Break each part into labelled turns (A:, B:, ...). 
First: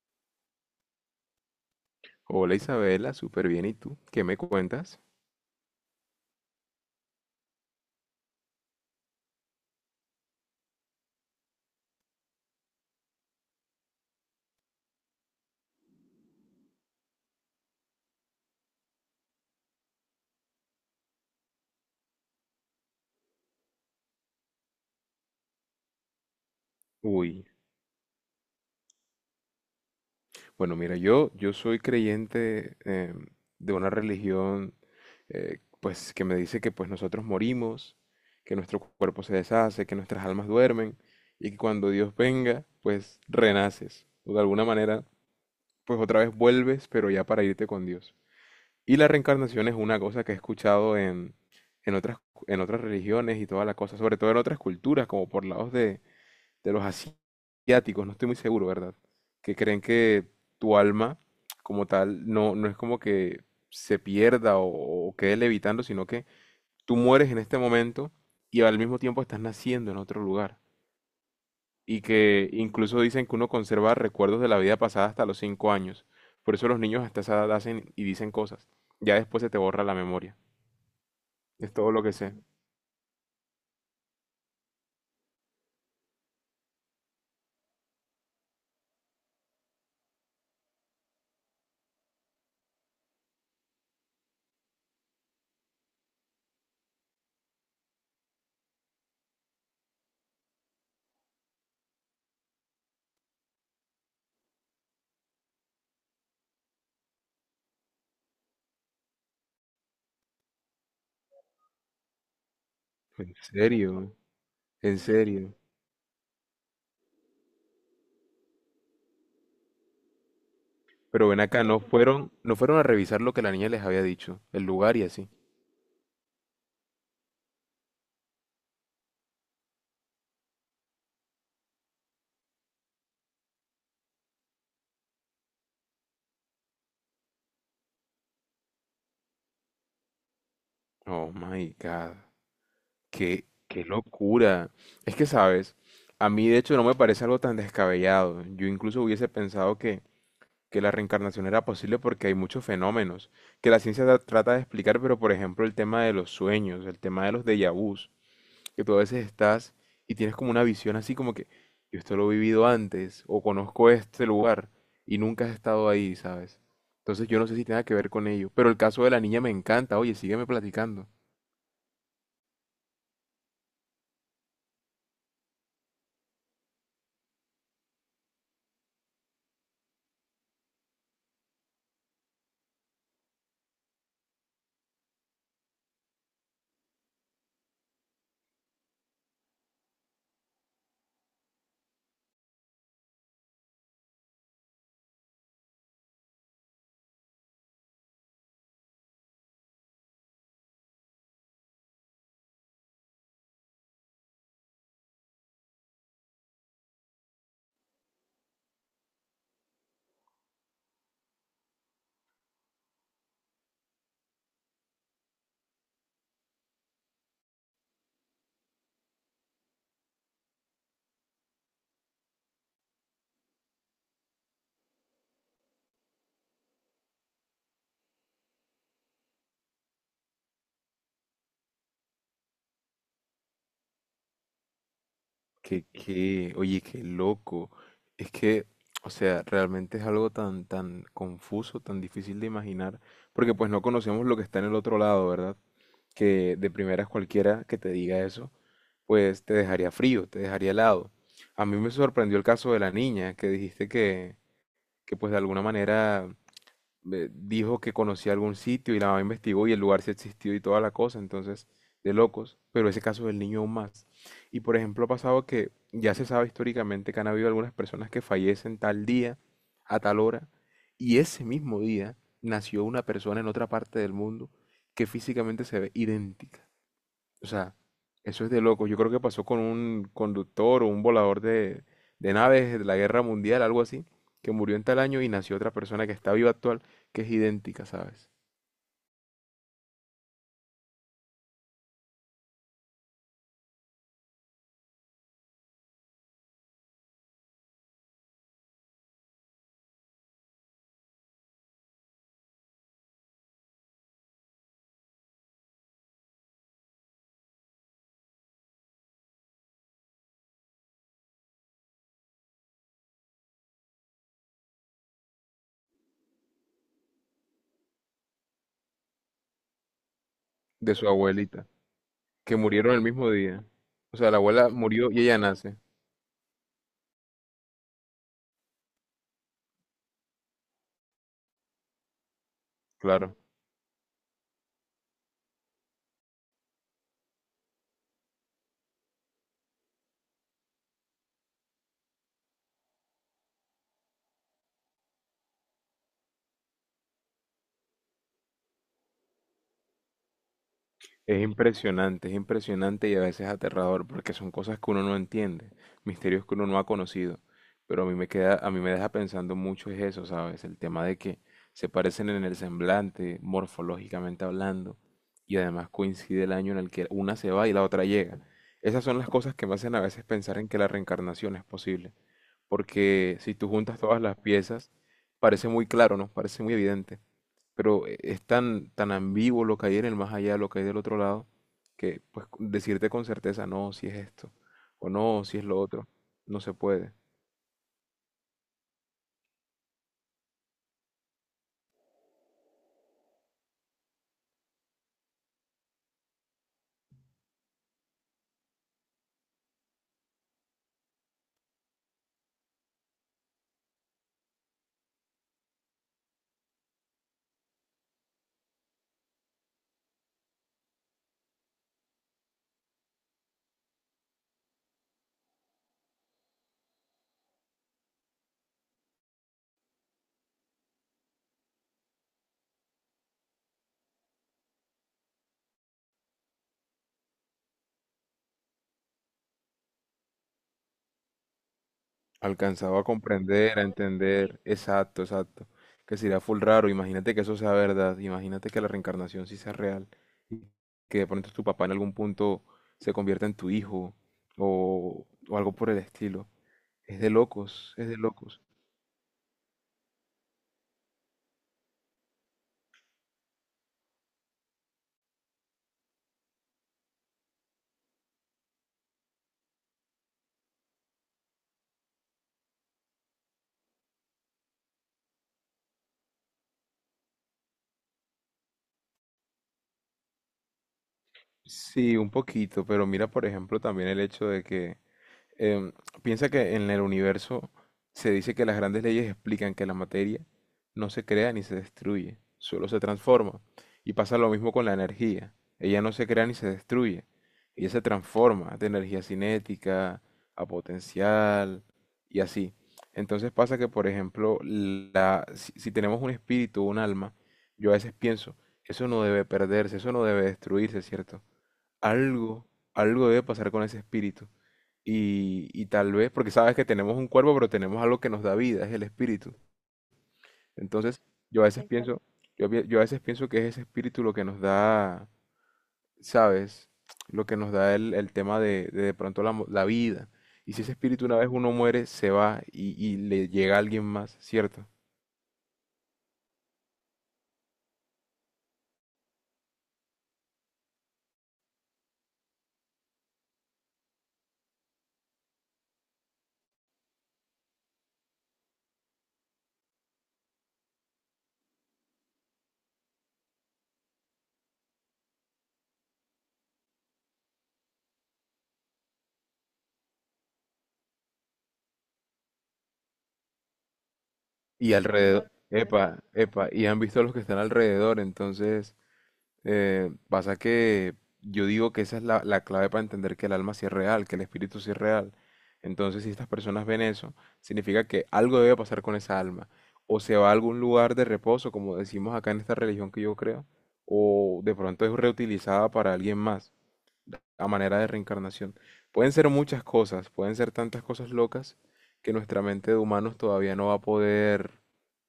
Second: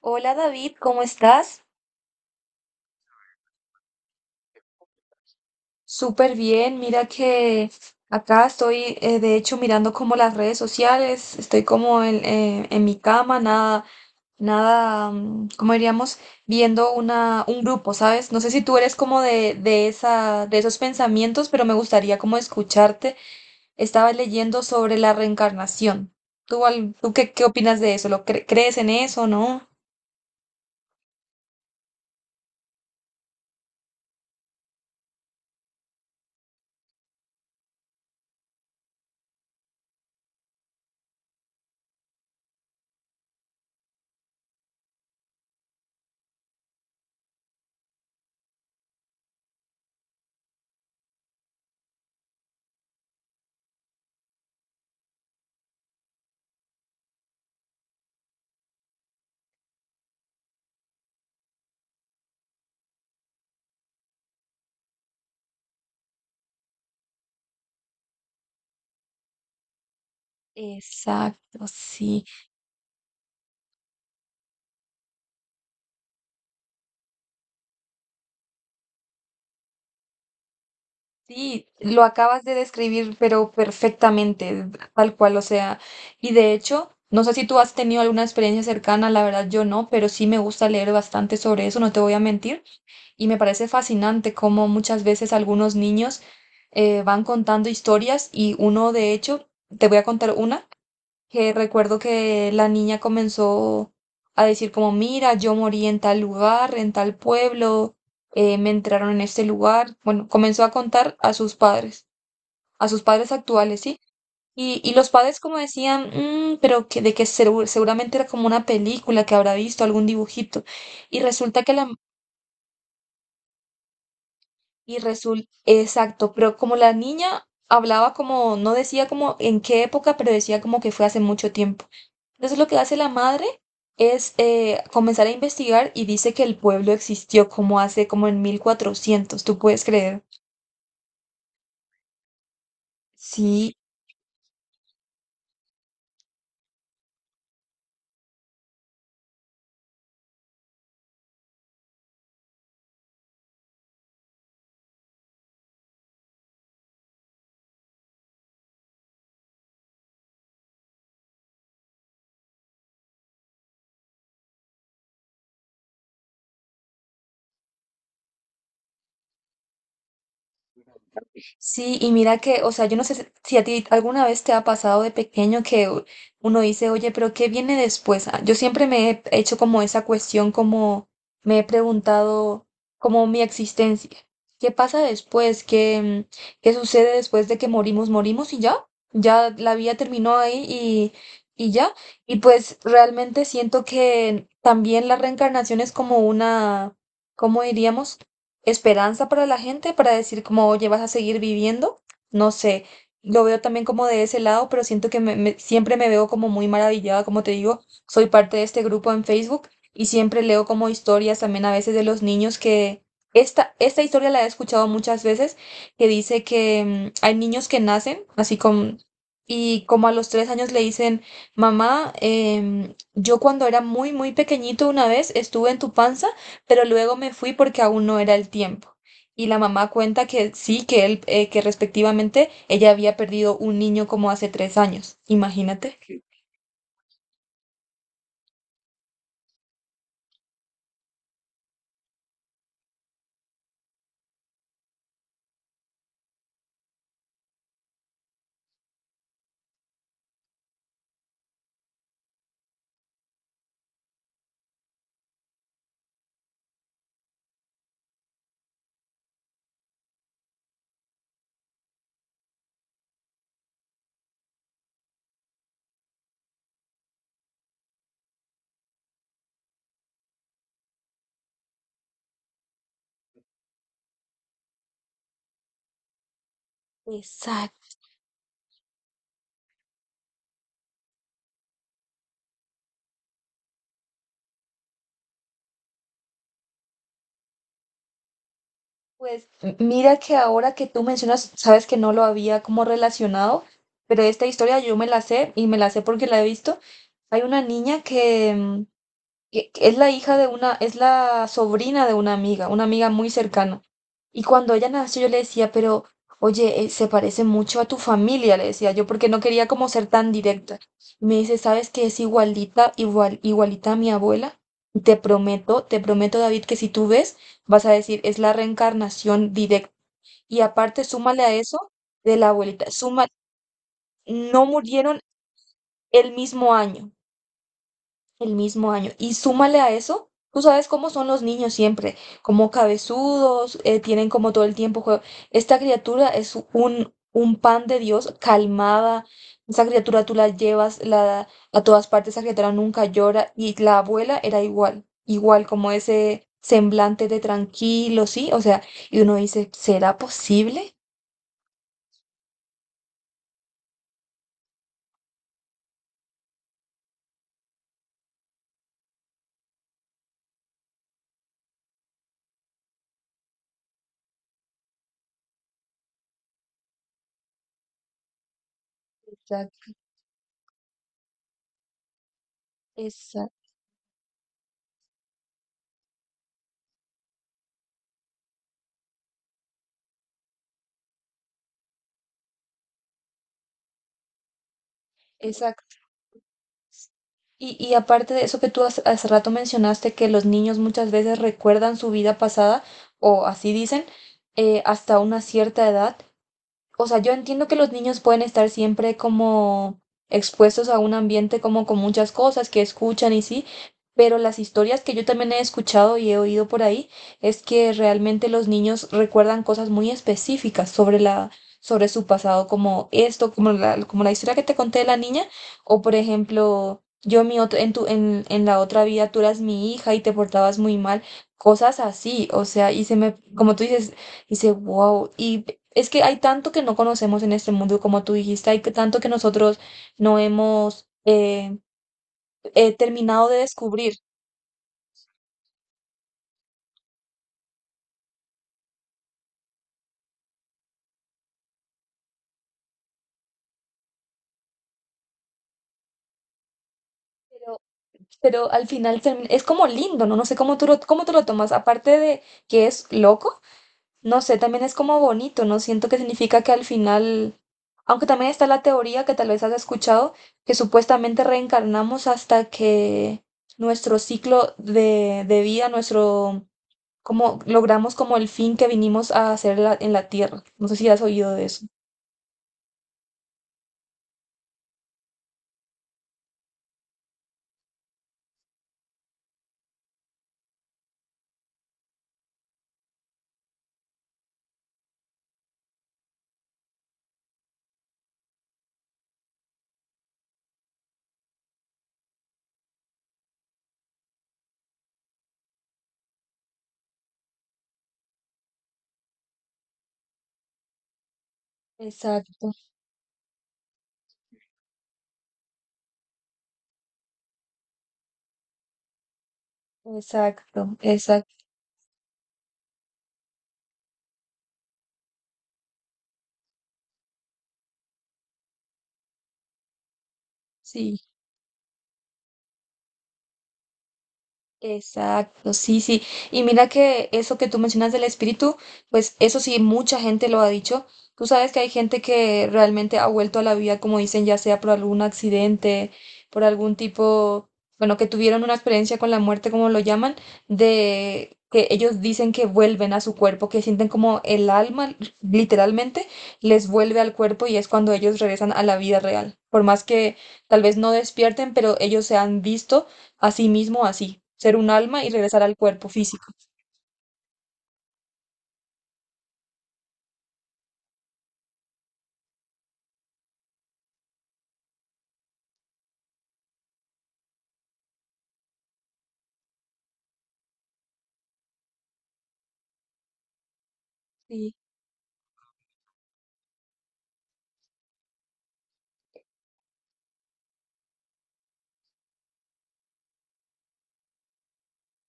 A: Hola David, ¿cómo estás?
B: Hola Isabela, súper bien. ¿Y tú? ¿Qué me cuentas?
A: Súper bien, mira que acá estoy de hecho mirando como las redes sociales, estoy como en mi cama, nada, ¿cómo diríamos? Viendo un grupo, ¿sabes? No sé si tú eres como de esos pensamientos, pero me gustaría como escucharte. Estaba leyendo sobre la reencarnación. ¿Tú qué
B: Uy,
A: opinas de eso? ¿Lo crees en eso, no?
B: bueno, mira, yo soy creyente de una religión pues que me dice que pues nosotros morimos, que nuestro cuerpo se deshace, que nuestras almas duermen y que cuando Dios venga, pues renaces o de alguna manera pues otra vez vuelves, pero ya para irte con Dios. Y la reencarnación es una cosa que he escuchado en otras, en otras religiones y toda la cosa, sobre todo en otras culturas, como por lados de los asiáticos, no estoy muy seguro, ¿verdad? Que creen que tu alma como tal no es como que se pierda o quede levitando, sino que tú mueres en este momento y al mismo tiempo estás naciendo en otro lugar.
A: Exacto,
B: Y
A: sí.
B: que incluso dicen que uno conserva recuerdos de la vida pasada hasta los 5 años. Por eso los niños hasta esa edad hacen y dicen cosas. Ya después se te borra la memoria.
A: Sí,
B: Es todo
A: lo
B: lo que sé.
A: acabas de describir, pero perfectamente, tal cual, o sea, y de hecho, no sé si tú has tenido alguna experiencia cercana, la verdad yo no, pero sí me gusta leer bastante sobre eso, no te voy a mentir, y me parece fascinante cómo muchas veces algunos niños van contando historias y uno, de hecho, te voy a contar una que recuerdo que la niña comenzó a decir como, mira, yo morí en tal lugar, en tal pueblo, me entraron en este lugar. Bueno, comenzó a contar a sus padres
B: En
A: actuales, ¿sí?
B: serio,
A: Y
B: en
A: los padres
B: serio.
A: como decían: pero de que seguramente era como una película que habrá visto, algún dibujito". Y
B: Pero ven
A: resulta
B: acá,
A: que
B: no
A: la...
B: fueron, no fueron a revisar lo que la niña les había dicho, el lugar
A: Y
B: y así.
A: resulta, exacto, pero como la niña hablaba como, no decía como en qué época, pero decía como que fue hace mucho tiempo. Entonces lo que hace la madre es comenzar a investigar y dice que el pueblo existió como hace como en 1400. ¿Tú puedes creer?
B: Oh my God, qué,
A: Sí.
B: qué locura. Es que, sabes, a mí de hecho no me parece algo tan descabellado. Yo incluso hubiese pensado que la reencarnación era posible porque hay muchos fenómenos que la ciencia trata de explicar, pero por ejemplo el tema de los sueños, el tema de los déjà vus, que tú a veces estás y tienes como una visión así como que yo esto lo he vivido antes o conozco este lugar y nunca has estado ahí, ¿sabes? Entonces yo no sé si tenga que ver con ello, pero el caso de la niña me encanta, oye, sígueme platicando.
A: Sí, y mira que, o sea, yo no sé si a ti alguna vez te ha pasado de pequeño que uno dice, oye, pero ¿qué viene después? Ah, yo siempre me he hecho como esa cuestión, como me he preguntado, como mi existencia. ¿Qué pasa después? ¿Qué sucede después de que morimos? ¿Morimos y ya? Ya la vida terminó ahí y ya. Y pues realmente siento que también la reencarnación es como una, ¿cómo diríamos?, esperanza para la gente, para decir como, oye, vas a seguir viviendo. No sé, lo veo también como de ese lado, pero siento que siempre me veo como muy maravillada, como te digo, soy parte de este grupo en Facebook y siempre leo como historias también a veces de los niños que... Esta historia la he escuchado muchas veces, que dice que hay niños que nacen así con... Y como a los 3 años le dicen: mamá, yo cuando era muy, muy pequeñito una vez estuve en tu panza, pero luego me fui porque aún no era el tiempo. Y la mamá cuenta que sí, que él, que respectivamente ella había perdido un niño como hace 3 años. Imagínate.
B: Oye, qué loco. Es que, o sea, realmente es algo tan, tan confuso, tan difícil de imaginar, porque pues no conocemos lo que está en el otro lado, ¿verdad? Que de primeras cualquiera que te diga eso, pues te dejaría frío, te dejaría helado. A mí me sorprendió el caso de la niña que dijiste que pues de alguna manera dijo que conocía algún sitio y la mamá investigó y el lugar sí existió y toda la cosa, entonces de locos, pero ese caso del niño aún más. Y por ejemplo ha pasado que ya se sabe históricamente que han habido algunas personas que fallecen tal día, a tal hora, y ese mismo día nació una persona en otra parte del mundo que físicamente se ve idéntica. O sea,
A: Exacto.
B: eso es de loco. Yo creo que pasó con un conductor o un volador de naves de la Guerra Mundial, algo así, que murió en tal año y nació otra persona que está viva actual, que es idéntica, ¿sabes?
A: Pues mira que ahora que tú mencionas, sabes que no lo había como relacionado, pero esta historia yo me la sé y me la sé porque la he visto. Hay una niña que, mm, que es la hija de es la sobrina de una amiga muy cercana. Y cuando ella nació, yo le decía, pero oye, se parece mucho a tu familia, le decía yo, porque no quería como ser tan directa. Y me dice, ¿sabes que es igualita, igual, igualita a mi abuela? Y te prometo, te prometo, David, que si tú ves, vas a decir, es la reencarnación directa. Y
B: De
A: aparte,
B: su
A: súmale a
B: abuelita,
A: eso de la
B: que
A: abuelita,
B: murieron el
A: suma,
B: mismo día. O sea, la
A: no
B: abuela murió y
A: murieron
B: ella nace,
A: el mismo año. El mismo año. Y súmale a eso, tú sabes cómo son los niños siempre, como
B: claro.
A: cabezudos, tienen como todo el tiempo Esta criatura es un pan de Dios, calmada. Esa criatura tú la llevas a todas partes, esa criatura nunca llora. Y la abuela era igual, igual como ese semblante de tranquilo, ¿sí? O sea, y uno dice, ¿será posible?
B: Es impresionante y a veces aterrador porque son cosas que uno no entiende, misterios que uno no ha conocido. Pero a mí me queda, a mí me deja pensando mucho es eso, ¿sabes? El tema de que se parecen en el semblante, morfológicamente hablando, y además coincide el año en el que una se va y la otra llega. Esas son las cosas que me
A: Exacto,
B: hacen a veces pensar en que la reencarnación es posible, porque si tú
A: exacto,
B: juntas todas las piezas, parece muy claro, ¿no? Parece muy evidente, pero es tan, tan ambiguo lo que hay en el más allá, lo que hay del otro lado, que pues decirte con certeza no, si es esto, o no, si es lo
A: exacto.
B: otro, no se puede.
A: Y aparte de eso que tú hace, hace rato mencionaste, que los niños muchas veces recuerdan su vida pasada, o así dicen, hasta una cierta edad. O sea, yo entiendo que los niños pueden estar siempre como expuestos a un ambiente como con muchas cosas que escuchan y sí, pero las historias que yo también he escuchado y he oído por ahí es que realmente los niños recuerdan cosas muy específicas sobre la, sobre su pasado, como esto, como la historia que te conté de la niña, o por ejemplo, yo en mi en la otra vida tú eras mi hija y te portabas muy mal, cosas así, o sea, y se me, como tú dices, dice, wow, y es que hay tanto que no conocemos en este mundo, como tú dijiste, hay tanto que nosotros no hemos
B: Alcanzaba a
A: terminado de
B: comprender, a
A: descubrir,
B: entender, exacto, exacto, que sería full raro, imagínate que eso sea verdad, imagínate que la reencarnación sí sea real, y que de pronto tu papá en algún punto se convierta en tu hijo, o algo por el estilo. Es de
A: pero,
B: locos, es de locos.
A: pero, al final es como lindo, ¿no? No sé cómo tú lo tomas, aparte de que es loco, no sé, también es como bonito, ¿no? Siento que significa que al final, aunque también está la teoría que tal vez has escuchado, que supuestamente reencarnamos hasta que nuestro ciclo de vida, nuestro como logramos como el fin que vinimos a hacer en la tierra. No sé si has oído de eso.
B: Sí, un poquito, pero mira, por ejemplo, también el hecho de que Em, piensa que en el universo se dice que las grandes leyes explican que la materia no se crea ni se destruye, solo se transforma. Y pasa lo mismo con la energía. Ella no se crea ni se destruye. Ella se transforma de energía cinética a potencial y así. Entonces pasa que, por ejemplo, si tenemos un espíritu, o un alma, yo a veces pienso, eso no debe perderse, eso no debe destruirse, ¿cierto?
A: Exacto,
B: Algo, algo debe pasar con ese espíritu y tal vez, porque sabes que tenemos un cuerpo, pero tenemos algo que nos da vida, es el espíritu.
A: exacto,
B: Entonces,
A: exacto.
B: yo a veces, exacto, pienso. Yo a veces pienso que es ese espíritu lo que nos da, ¿sabes? Lo que nos da el tema de pronto la vida. Y si ese
A: Sí.
B: espíritu una vez uno muere, se va y le llega a alguien más, ¿cierto?
A: Exacto, sí, sí. Y mira que eso que tú mencionas del espíritu, pues eso sí, mucha gente lo ha dicho. Tú sabes que hay gente que realmente ha vuelto a la vida, como dicen, ya sea por algún accidente, por algún tipo, bueno, que tuvieron una experiencia con la muerte, como lo llaman, de que ellos dicen que vuelven a su cuerpo, que sienten como el alma, literalmente, les vuelve al cuerpo y es cuando ellos regresan a la vida real. Por más que tal vez no despierten, pero ellos se han visto asimismo, así, ser un
B: Y
A: alma y
B: alrededor,
A: regresar al cuerpo
B: epa,
A: físico.
B: epa, y han visto a los que están alrededor, entonces. Pasa que yo digo que esa es la clave para entender que el alma sí es real, que el espíritu sí es real. Entonces, si estas personas ven eso, significa que algo debe pasar con esa alma. O se va a algún lugar de reposo, como decimos acá en esta religión que yo creo, o de
A: Sí,
B: pronto es reutilizada para alguien más, a manera de reencarnación. Pueden ser muchas cosas, pueden ser tantas cosas locas que nuestra mente de humanos todavía no va a poder,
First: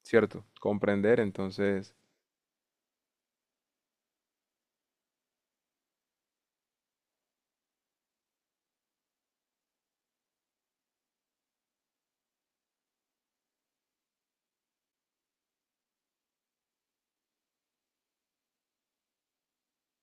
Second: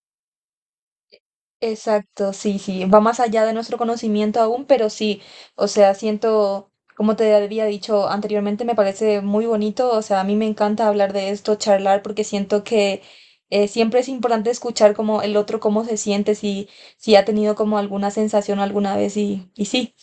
B: ¿cierto?, comprender. Entonces,
A: exacto, sí, sí, va más allá de nuestro conocimiento aún, pero sí, o sea, siento, como te había dicho anteriormente, me parece muy bonito, o sea, a mí me encanta hablar de esto, charlar, porque siento que siempre es importante escuchar como el otro cómo se siente, si ha tenido como alguna sensación alguna vez y sí,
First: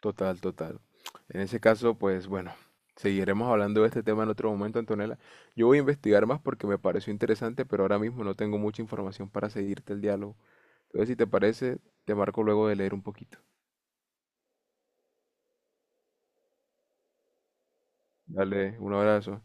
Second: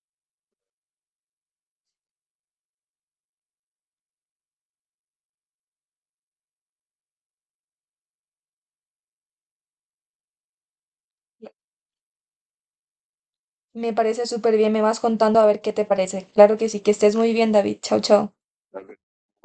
B: total, total. En ese caso, pues bueno, seguiremos hablando de este tema en otro momento, Antonella. Yo voy a investigar más porque me pareció interesante, pero ahora mismo no tengo mucha información para seguirte el diálogo. Entonces, si te parece, te marco luego de leer un poquito.
A: me parece súper bien, me vas contando a ver qué te parece. Claro que sí, que estés muy bien, David, chao, chao.
B: Dale, un abrazo.